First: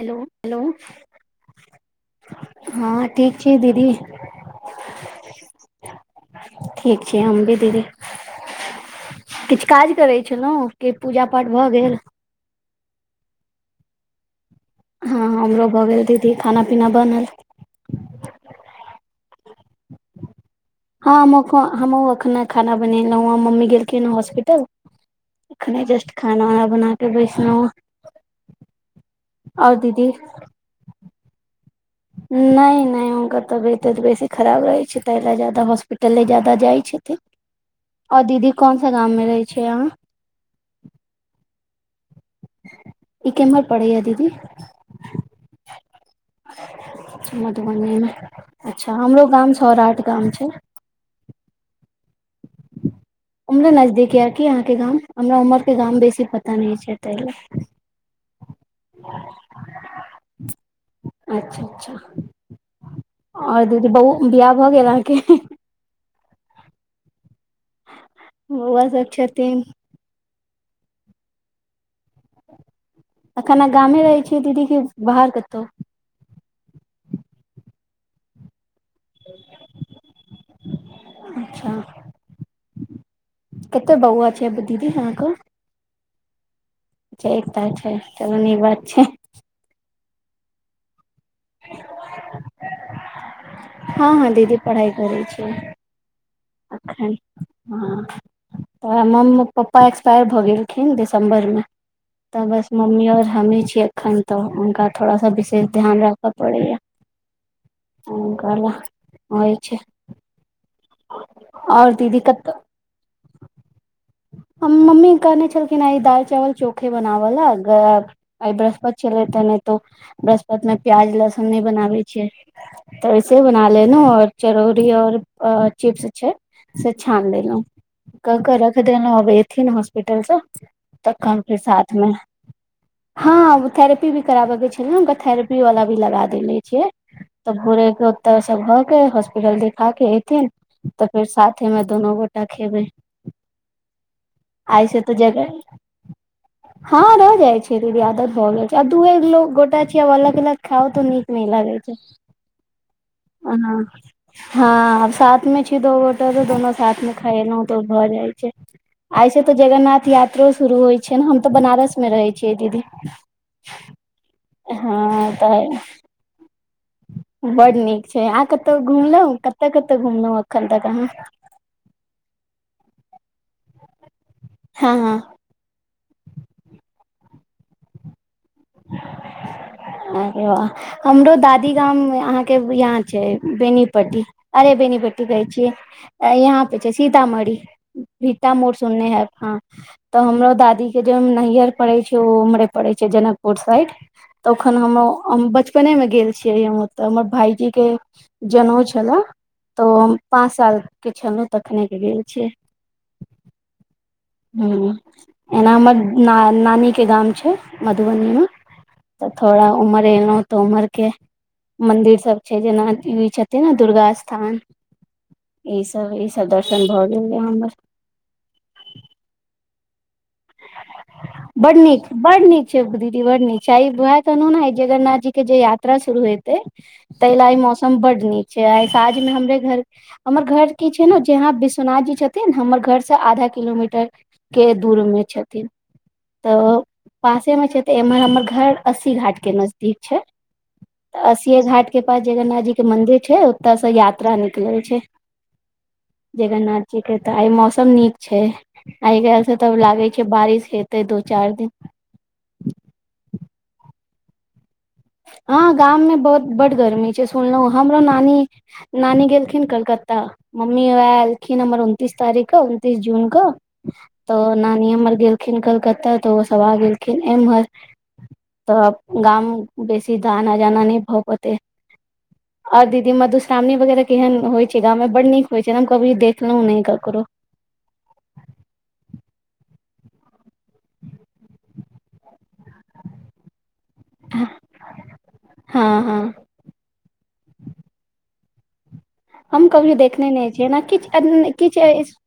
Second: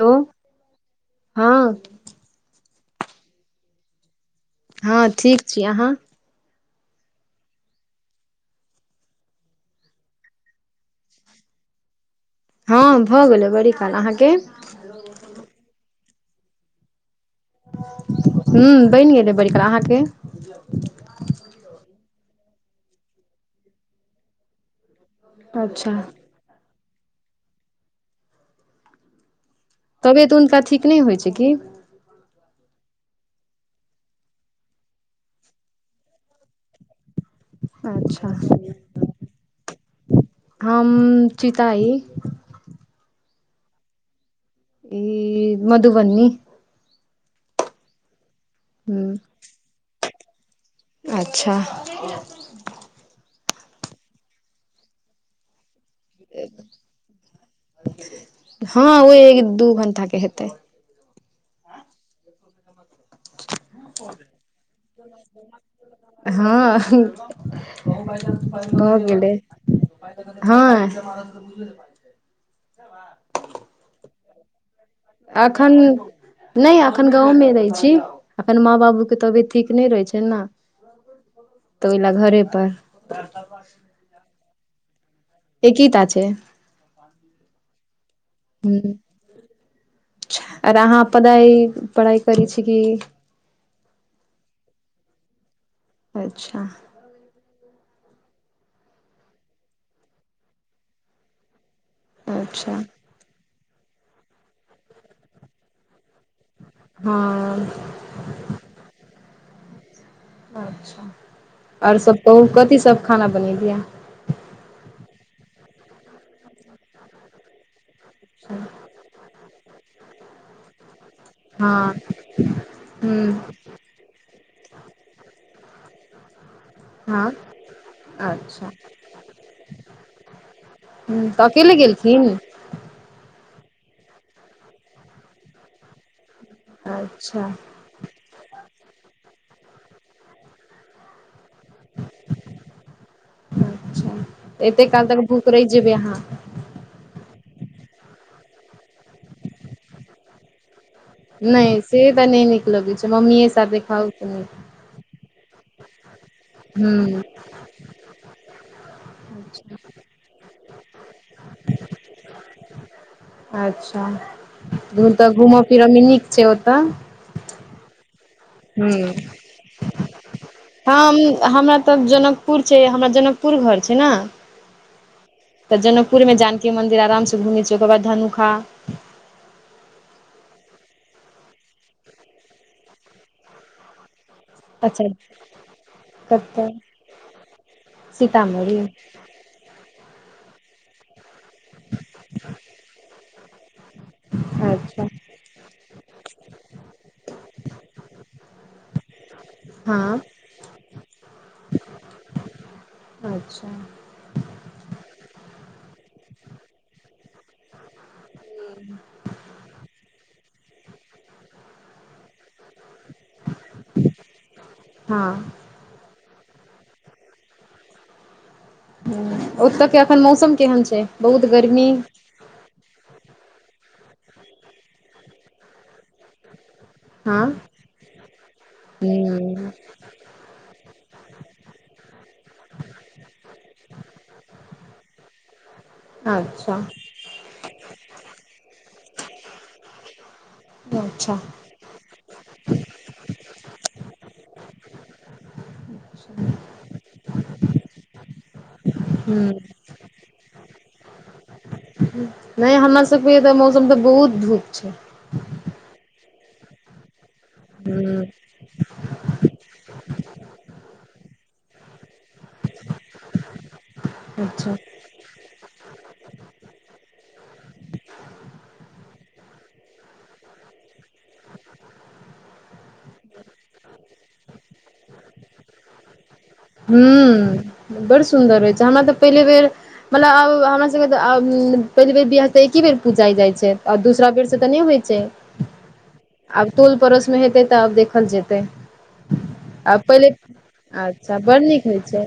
Hello hello हँ हँ ठीक छी दीदी हँ ठीक छी अहाँ [inaudible] ठीक छै हम [unintelligible] बी दीदी किछु काज करै छलहुँ कि पूजा पाठ भऽ गेल हँ भऽ गेलै बड़ी काल अहाँके हँ हमरो भऽ गेल दीदी खाना पीना बनल हुं बनि गेलै बड़ि अहाँके हँ हम हमहुँ एखने खाना बनेलहुँ मम्मी गेलखिन ह हॉस्पिटल एखने अच्छा जस्ट खाना उना बना कऽ बैसलहुँ आओर दीदी तबियत हुनका ठीक नहि होइ छै की नहि नहि हुनकर तबियतेऽ बेसी खराब रहैत छै ताहि ल जादा हॉस्पिटले जादा जाइत छथिन अच्छा आओर दीदी कोनस गाम में रहै छै यहाँ हम चीताइ ई केमहर पढ़ैया दीदी ई मधुबनी मधुबनी मे अच्छा हूँ हमरो गाम सौराठ गाम छै अच्छा उमरे नजदीक यैकि आहाँ के गाम हमरा उमर के गाम बेसी पता नहि छै ताहि ल हँ ओ एक दू घंटा के हेतै अच्छा अच्छा आओर दीदी बहु बियाह भऽ गेल अहाँके हँ बौआ भऽ सब गेलै छथिन हँ बा अखाना गामे रहै छियै दीदी की एखन नहि एखन गाँवमे नै छी एखन माँ बाबू तभी ठीक नहि रहै छै ने अच्छा तऽ ओहिल घरे पर कते बहुआ छै दीदी अहाँ क एकीता छै अच्छा एक टा छै चालु निक बात हूँ छै आर अहाँ पढ़ाइ पढ़ाइ करै छी कि हँ हँ दीदी पढ़ाइ करै छी अच्छा ह [unintelligible] तऽ म्म पप्पा एक्सपायर भऽ गेलखिन दिसम्बर मे तऽ बस अच्छा मम्मी और हमहि छीयै एखन तऽ हुनका थोड़ा सा विशेष ध्यान राखऽ पड़ैया हँ ह ह कलह होइ छै अच्छा और ओर दीदी सब कहूँ कतऽ कथी सब खाना बनेलियै हम्म मम्मी कहने छलखिन आय दाल चावल चोखे बनावले ग आई बृहस्पत छले ने तो बृहस्पत में प्याज लहसुन हम नहि हँ बनाबै छियै तऽ ऐसे ह्म बना लेलहु आओर चरौरी आओर चिप्स छै से हँ छानि लेलहुँ क के अच्छा रख देलहुं अबे एथिन हॉस्पिटलसँ ह्म तकन तऽ फ अकेले साथमे गेलखिन हँ ओ थेरेपी भी कराबे के छै ने हुनका थेरपी वाल भी लगा दे छिय अच्छा त भोरे के ओतऽ सब भ के हॉस्पिटल देखा के ऐथिन तऽ फेर साथे मे दुनू गोटा खेबै च् एते आइ से काल तऽ तक भूख जगह रहि जेबै अहाँ हँ रहि जाइ छैय दीदी आदत भ गेलइ छैय आ दूए गोटा छैय अलग अलग खाउ तऽ नि नहि लागै छैय से तऽ नहि नीक लगै छै मम्मीए साथे ह खाउ तऽ नीक हँ अब साथ मे छी दो गो दोनू साथ मे ह्म खैलहुं तऽ भऽ जाइ छैय। आईसँ तऽ जगन्नाथ यात्रो शुरू होइ छैय ने हम त बनारस मे रहै छियै दीदी। अच्छा तऽ घूमय फिरयमे नीक छैय ओतऽ? बड नीक छैय अहाँ कतौ ह्म घुमलहु कत कत घुमलहु? हम हमरा तऽ जनकपुर छैय हमरा जनकपुर घर छैय ने। हँ हँ तऽ जनकपुर में जानकी मन्दिर आराम से घुमै छी ओकर बाद धनुखा [inaudible] अरे वाह हमरो दादी गाम अहाँके यहाँ छैय बेनीपट्टी। अरे अच्छा बेनीपट्टी कहै छियै यहाँ कतऽ पे छैय सीतामढ़ी। भीटा मोर सीतामढ़ी से ओने हैत हँ। त हमरो दादी के जे नैहर पड़े छैय ओ उमरे पड़े छैय जनकपुर साइड। तऽ ओखन अच्छा हम बचपने मे गेल छियै हम ओतऽ हमर भायजी के जनउ छला। हँ पाँच साल के छलहुँ तखनेके गेल छियै। अच्छा ह एना हमर नानी के गाम छैय मध तऽ थोड़ा ऊम्हरे एलौ। तऽ उमहर के मंदिर सब छैय जेना ई छथिन ने दुर्गा स्थान हँ इ सब इ सब दर्शन भए गेल ये हमर। हूं ओतऽ के एखन मौसम केहन छैय? बड़ नीक। बड नीक छैय दीदी बड नीक छैय आ ई वेह कहनू ने जगन्नाथ जी के जे यात्रा शुरू हेतै ताहि हँ ल ई मौसम बड नीक छैय आइ साँझमे हमरे हूँ घर हमर घर की छैय ने जहां विश्वनाथ जी छथिन हमर घर से आधा किलोमीटर के दूरमे छथिन। अच्छा तऽ पासे मे छथी तऽ एम्हर हमर घर अस्सी घाट के नजदीक छैय त अच्छा अस्सीे घाट के पास जगन्नाथ जी के मंदिर छैय ओत से यात्रा निकलै छैय। जगन्नाथ जी के तऽ आ मौसम नीक छैय। आइ काल्हि से हूँ तब लागै छैय बारिश हेतै दू चारि दिन। नहि हमरा सबकेऽ मौसम तऽ बहुत धूप छैय। हँ गाम में बहुत बड्ड गर्मी छैय सुनलहु हमरो हूँ नानी नानी गेलखिन कलकत्ता मम्मी ओएह एलखिन हमर उनतीस तारीख क उनतीस जून क तऽ अच्छा नानी हमर गेल खिन कलकत्ता त ओसभ आ गेलखिन एम्हर त गाम बेसी दाना जाना नहि भ पैतय। आओर दीदी मधुश्रावी वगैरह केहन होइ छैय गाँव मे बड नीक होइ छैय न हम कभी देख ह्म बड़ सुन्दर होइ छैय हमरा तऽ पहिले बेर मतलब आब हमरा सबके त पहिल बेर बियाह एकी बेर पूजाइ जाय छैय। आ दूसरा बेर से तऽ नहि होइ छैय हँ हँ आब टोल पड़ोस मे हेतै तऽ आब देखल जेतै। हम कभि आ देखने पहिले नहि छियै ओना किछु अच्छा बड़ नीक होइ किछु छै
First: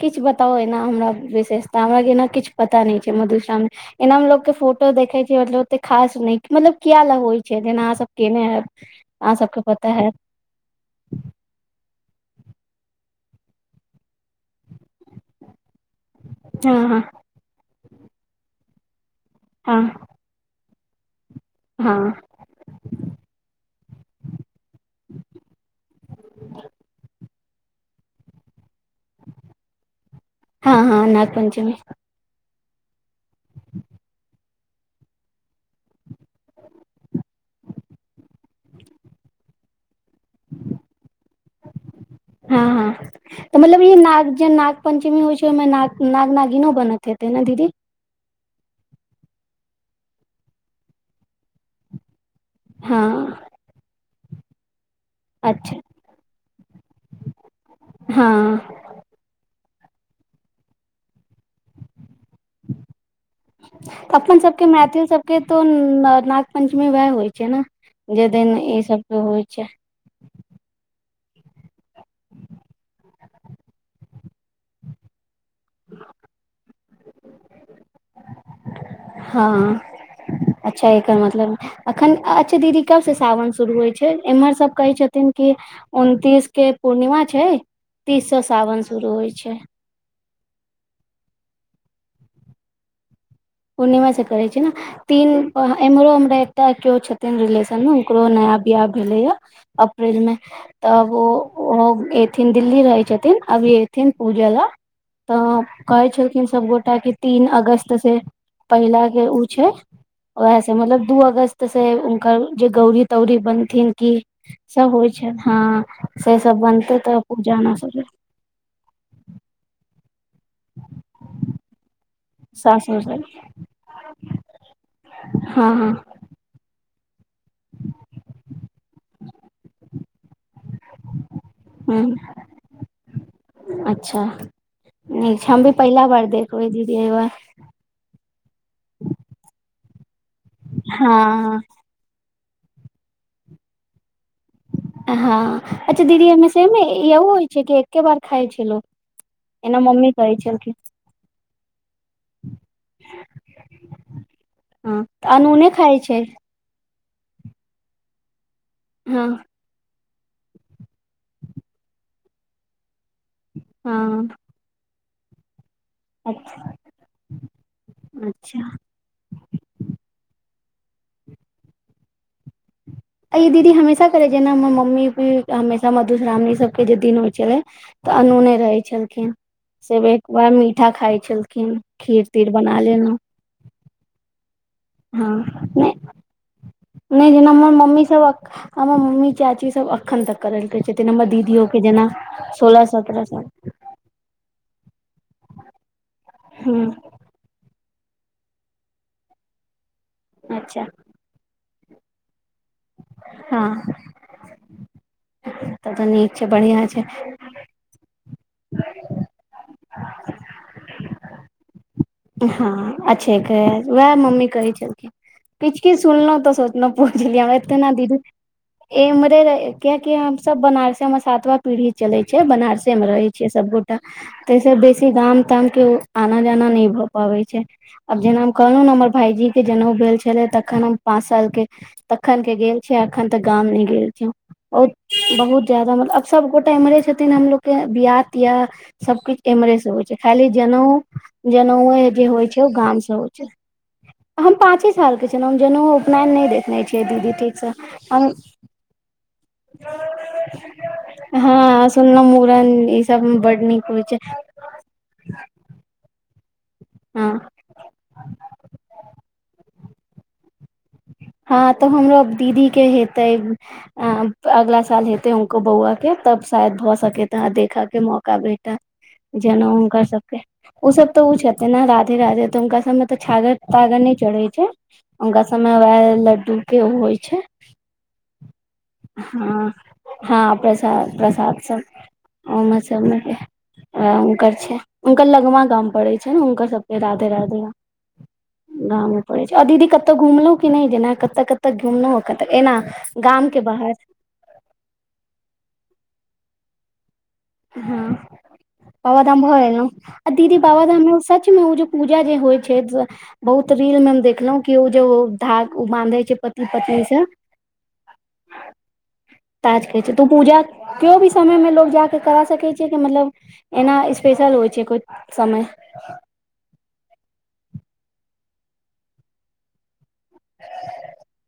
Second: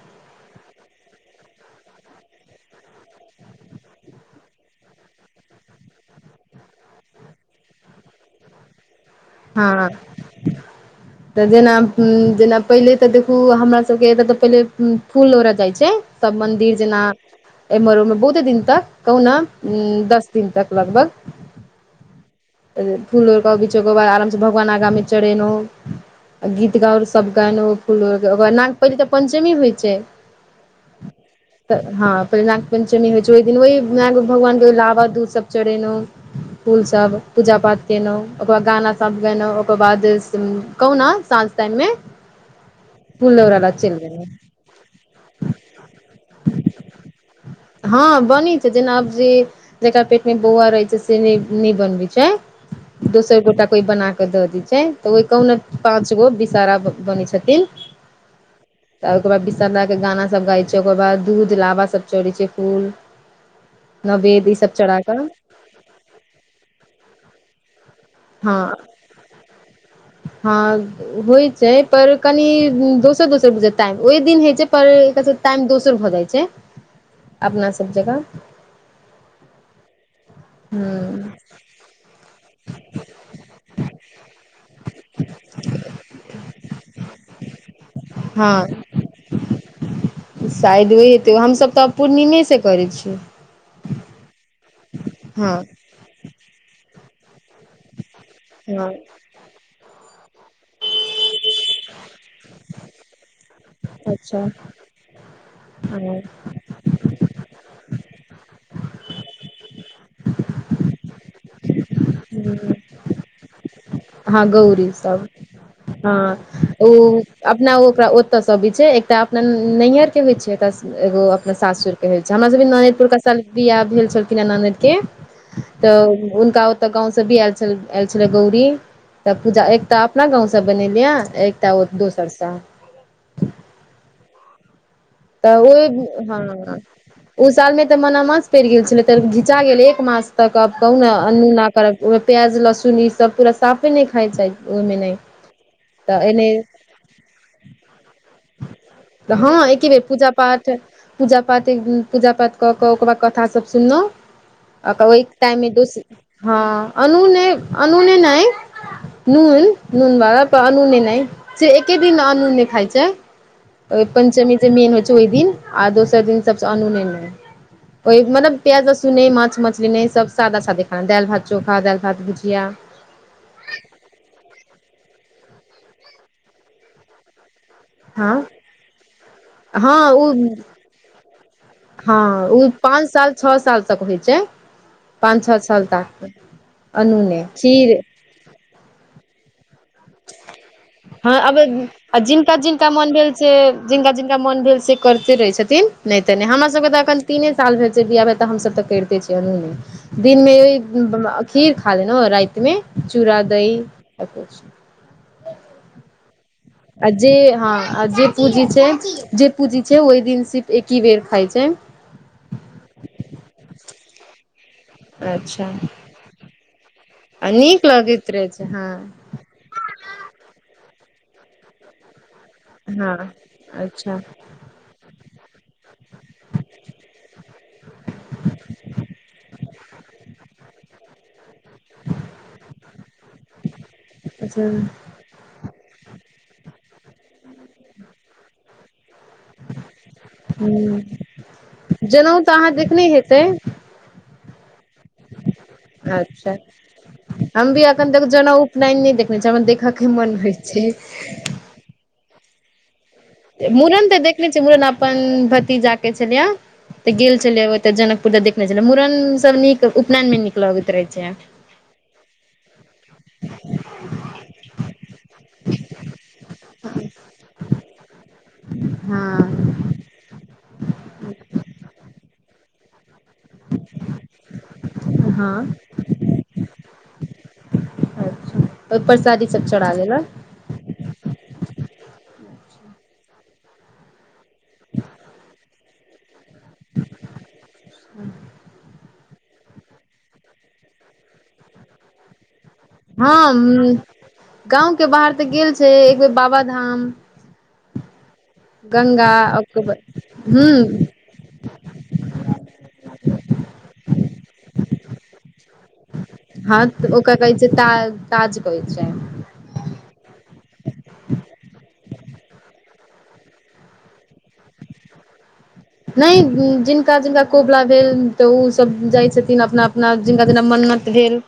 किछु बताउ एना हमरा विशेषता हमरा के एना किछु पता नहि छैय मधुश्रामनी एना मे लोकोग के फोटो देखे छी मतलब ओते खास निक मतलब किया लग होई छैय जेना आहां सब केने हैब। [inaudible] हँ पता हैत तऽ जेना जेना पहिले तऽ देखू हमरा सबके एतऽ पहिले फूल लोड़य जाइ छै सब हँ मंदिर हँ जेना एमहर ओ मे बहुते दिन तक कहुँ न उ हँ दस दिन तक लगभग हँ फूल लौरक ओर बाद आरामसँ भगवान आगाँमे चढ़ेलहुँ गीत गाउर सब गाय फूलक न पहिल त पंचमी होइ छै हँ हँ नाग पंचमी त हँ पहि पंचमी होइ छै ओहि दिन ओहि भगवान के लाबा दूधसभ चढ़ेनौ फूलसभ पूजा पाठ केेलहुँ ओकर बाद गाना सब गेलनौ ओकर बाद कहुना साँझ तान हँ हँ तऽ मतलब ई चलि गेलहुँ नाग जे नाग पञ्चमी होइ छै ओहिमे न नाग नागिनो बनत हेतै ने दीदी हँ बनी छै जेना आब जे जेकरा पेट मे बौआ रहै छै से नहि बनबै छै दोसर हँ गोटा कोइ बना कऽ दऽ दै छै ओहि कहु ने अच्छा पाँच गो विषहरा बनै छथिन हँ त ओकर बाद विशा के गाना सब गाइ छै ओकर बाद दूध लाबा सब चड़ै छै फूल अपन नवेद ई सबके सब चढ़ा मैथिल कऽ सबके तो नाग पंचमी वएह होइ छै न जे दिन हँ ई सब के होइ छै हँ होइत छै पर कनि दोसर दोसर बुझे टाइम ओहि दिन होइत छै पर एक टाइम दोसर भऽ जाइ छै अपना सब जेका हँ अच्छा एकर ह मतलब अखन अच्छा दीदी कबसँ सावन शुरू होइ छै एम्हर सब कहै छथिन कि उनतीस के पूर्णिमा छै तीस स सावन हँ शुरू होइ छै शायद ओ हेतै हमसभ तऽ पूर्णिमेसँ करै छीयै पूर्णिमे से करै छै ने तीन हँ एम्हरो हमरा एकटा केओ छथिन रिलेशन ओकरो नया बियाह हँ भेलै या अप्रल मे तब ओ ओहो एथिन दिल्ली रहै छथिन अभी एथिन अच्छा पूजा लऽ तऽ कहै ह छलखिन सबगोटा की तीन अगस्त से पहिला के उ छै वएह से मतलब दू अगस्त से हुनकर जे गौरी तौरी बनथिन की हँ गौरी सब होइ छै हँ से सब बनतै त पूजा न सब त सब भी छै एकटा अपन न नैहर के होय छै ए त एगो अपना सासुर के होय छै हमरा सबके नोनइद सासुर क सब साल बियाह भेल छलखिन हे ननद के हँ हँ तऽ हुनका तऽ गाँव से भी आय आयल छलै गौरी तऽ पूजा एक त अपना गाँंवसँ बनेलिय एकटाओ ह दोसरसँ अच्छा नै तऽ हम भी पहिला बार देखबेै दीदी एहि बार साल मे तऽ मनामास पड़ि गेल छलै त घिचा गेल एक मास तक अब कहु ने हँ अनूना करब ओहिमे प्याज लहसुन ई सब पूरा साफे नहि खाइ छै ओहिमे नहि हँ अच्छा तऽ दीदी एने सेमे ए कि होइ छै कि एके बार खाय छै लोक हँ एना एके बेर मम्मी पूजा कहै पाठ छलखिन पूजा पाति पूजा पाठ कऽ कऽ ओक बाद कथास सब सुनलहुँ आ हँ ओहि तऽ अनूने टाइममे दोस खाइ छै हँ अनु अनुने नै हँ नून नून बारब अनूने नहि से एके दिन अनू्न खाइ छै हँ पञ्चमी मेन होइ छै ओइ दिन आ दोसर दिन सबसे अनूने अच्छा मतलब प्याज सुने माछ मछली नई सब सादा सादी खाना दालि भात चोखा दालि भात भुजिया अई दीदी हमेशा करै जेना हमर मम्मी उी हमेशा मधुश्रावणी सबके जे दिन होइ छलै तऽ हँ अनूने रहै छलखिन से हँ एक ओ बार मीठा खाय छलखिन खीर हँ तीर ऊ बना पाँच लेलहुँ साल छ साल तक होइ छै हँ पाँन छ साल नहि ताक अनुने खीर शक हमर मम्मी चाची सब एखन तक करेलकै छथिन हमर हँ अब दीदियो के जेना आ जिनका सोलह जिनका मोन सत्ररह भेल साल से जिनका जिनका मोन भेल से करते रहै छथिन नहि तऽ नहि हमरा सबके तऽ ह अखन तीने साल भेल छै बियाह भेल तऽ हमसभ तऽ करिते छियै अनुने दिनमे अच्छा [unintelligible] खीर खा देन रातिमे चूड़ा दही हँ सब किछ तब तऽ नीक छै बढ़ियां आ जे हँ जे पूँजी छै जे पूँजी छै ओहि दिन सिर्फ एकी बेर खाइ छै [unintelligible] वएह मम्मी कहै छै अच्छा किछु किछु सुनलहु तऽ सोचलहु पहुचलियै आ हम नीक इतना दीन लगैत रहै छै हँ ए मरे रये कियाकि हम सब बनारसे मे सातवा पीढ़ी चले छै बनारसे मे रहे हँ छियै सबगोटा अच्छा त त बेसी गाम ताम के उ आना जाना नै भ पबै छै आब जेना हम कहलहुँ ने हमर भाईजी के जनउ भेल छलै तखन हम पाँच साल के तखन के गेल छिये अखन तऽ गाम नहि गेल छे अच्छा उत बहुत ज्यदाा मतलब आब सभगोटा मरे छथिन हमलोगके बियाह तियाह सबकिछु एम्हरे से होइ छै खाली जनेउ ह जनेउए जे जनउ होइ तऽ छै ओ अहाँ गाम देखने से होइ हेतै छै हम पाँचे सालके छलहुँ हम जनेउ उपनयन नहि अच्छा देखने छियै दीदी ठीकसँ हम भी एखन तक हम जनेउ नहि नै देखने छ हमर देखय के मन होइ छै हँ सनलोऊ मुरन इछ मूड़न तऽ देखनेे छियै मूड़न अपन भतीजाक के छलियै तऽ हँ गेल छलियै एगो तऽ जनकपुर त देखने छले मूड़न सब नीक उपनयन मे नीक लगैत रहे छै हँ तऽ हमरो दीदीके हेतै अ अगला साल हेतेै उको बौआ के तब शायद भऽ सकै त ह देखऽ के मौका भेटए जेनाउ हँ हुनक सबके ओ सब तऽ ओ छथिे ने राजपू तऽ हुनका सबमे तऽ छागर तागर नहि चढ़े छै हुनका हँ सबमे वेह लड्डू के ओ होइ छै अच्छा ओहिपर साड़ी सब हँ चढ़ा देलक हँ प्रसाद प्रसाद सब उमर से नइ ये आ उनकर छइ मे उनकर लगमा गाम पड़े छै छै हुनकर सबके राधे राधे गाम पड़ै छै दीदी कतहु घुमलहुं कि नहि जेना कत कत घुमलहुं कत एना गाम के बाहर हँ गाँव के बाहर तऽ गेल छै एक बेेर बाबाधाम हँ गंगा बाबाधाम भऽ एलौं ओकर बाद आ दीदी हूँ बाबाधाममे सचमे ओ जे पूजा जे होइ छै बहुत रील मे हम देखलहुं कि ओ जे धाग बाँधै छै पति हँ पत्नी तऽ से ओकरा कहै छै ताग ताज कहै छै ताज कहै छै तू पूजा केओ भी समय मे लोग जाक करा सकै छियै कि मतलब एना स्पेशल होइ छै कोय समय नहि जिनका जिनका कोबला भेल तऽ उ सब जाइ छथिन अपना अपना जिनका जेना मन्नत भेल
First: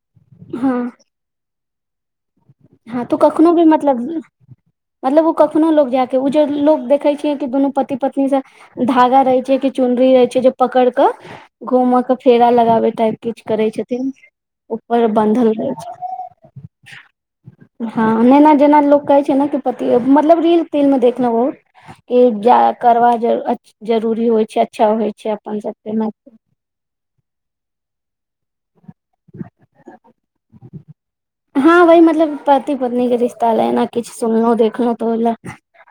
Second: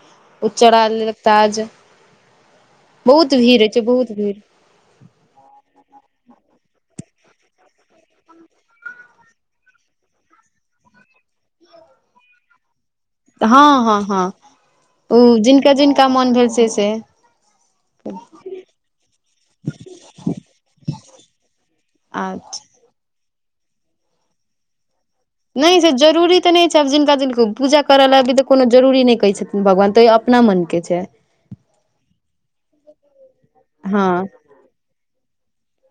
ओ हँ चरहा लेलक ताज हँ तो बहुत कखनो भीड़ भी होय छै मतलब बहुत भीड़ मतलब ओ कखनो लोग जायके उ जे लोग देखै छियै कि दुनू पति पत्नीसँ धागा रहे छै कि चुनरी रहे छै जे पकड़ के घूम के फेरा लगाबे टाइप किछु हँ करै हँ छथिन हँ ऊपर ओ बन्धल रहै जिनका छै जिनका मोन भेल से से हँ नेना जेना लोक कहै छै ने कि पति मतलब रील तिल मे देखलहुँ बहुत ई जा अच्छा करवा जरू अत जरूरी होइ छै इच्छा होइ छै नहि जे सबके जरूरी मैथिल। तऽ नहि छै आब जिनका जिनको पूजा कर ल अी तऽ कोनो जरूरी नहि कहै छथिन भगवान तइयो अपना मन के छै हँ वही मतलब पति पत्नी के रिश्ता ले ने हँ किछु सुनलहुं देखलहुं तऽ ओहि लए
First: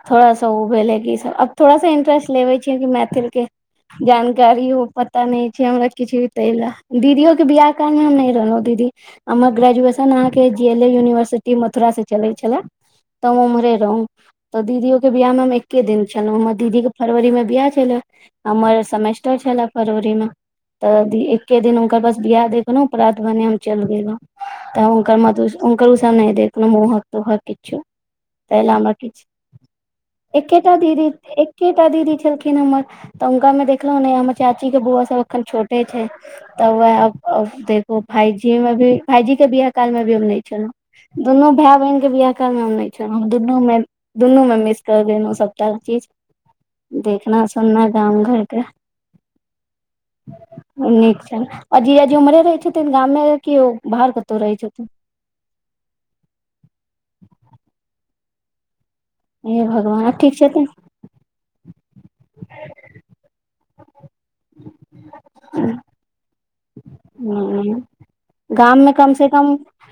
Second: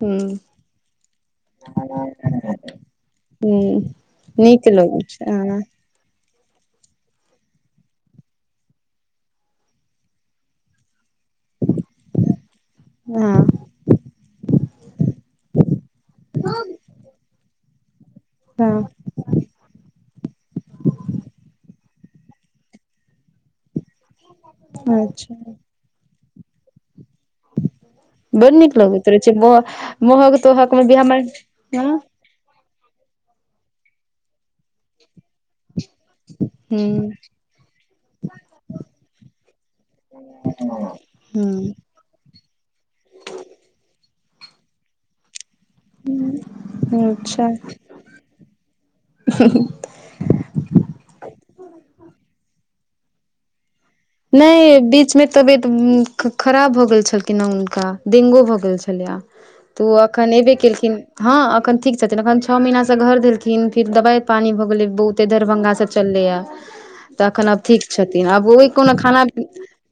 ह थोड़ा सा उ भेलै कि अब थोड़ा सा इंट्रेस्ट लेबे छियै कि मैथिल के ह जानकारी नीक ओ लगै पता नहि हँ छै हमरा किछ भी तेय ले दीदियो के बियाह काल में हम नइ रहोऊ दीदी हमर ग्रेजुयेशन न अहाँ के G L A university Mathura से चले छले तऽ हम हँ उम्हरे रहौ तऽ दीदियो के बियाह मे हम एके दिन छलहुँ दीदीे के फरवरी मे बियाह छलै हमर हँ सेमेस्टर छले फरवरी में तऽ एके दिन हुनकर बस बियह देखहु प्रात भने हम चल गेलहुं तऽ उनकर अच्छा मधूस उनकर उसब नै देखनो मोहक तोहक किछो बड ताहि लए नीक हमरा लगैत रहै किछु छै महक तोहक एकेटा मे भी दीदी हमर एकेटा हँ दीदी छलखिन हमर त उनका में देखलोऊ नै हमर चाची के बोऊआ सब एखन छोट छै तब हूं वह देख फाइव जी मे भी फाइ जी काल मे भी हम नहि छलहु दुनू भाय ब हूं अहीं के बीयाह काल मे हम नहि छलोऊ दुनू मे दुनू मे मिस क गेलोऊ सब सब चीज देखना अच्छा सुनना गाम घरके नीक छनि आ जीजाजी उम्रे रहै छथिन गामे कि ओ बाहर कतो नहि बीचमे तबियत खराब भऽ गेल छलखिन हें हुनका डेंगो भऽ गेल छलैया हे तऽ ओ भगवान आब एखन ठीक एयबे छथिन केलखिन हँ एखन ठीक छथिन एखन छ महीनासँ घर देलखिन फिर दबाइ पानी भऽ बहुते दरभंगा से चललै ह तऽ तखन आब ठीक छथिन आब गाम मे कोना कम से खाना कम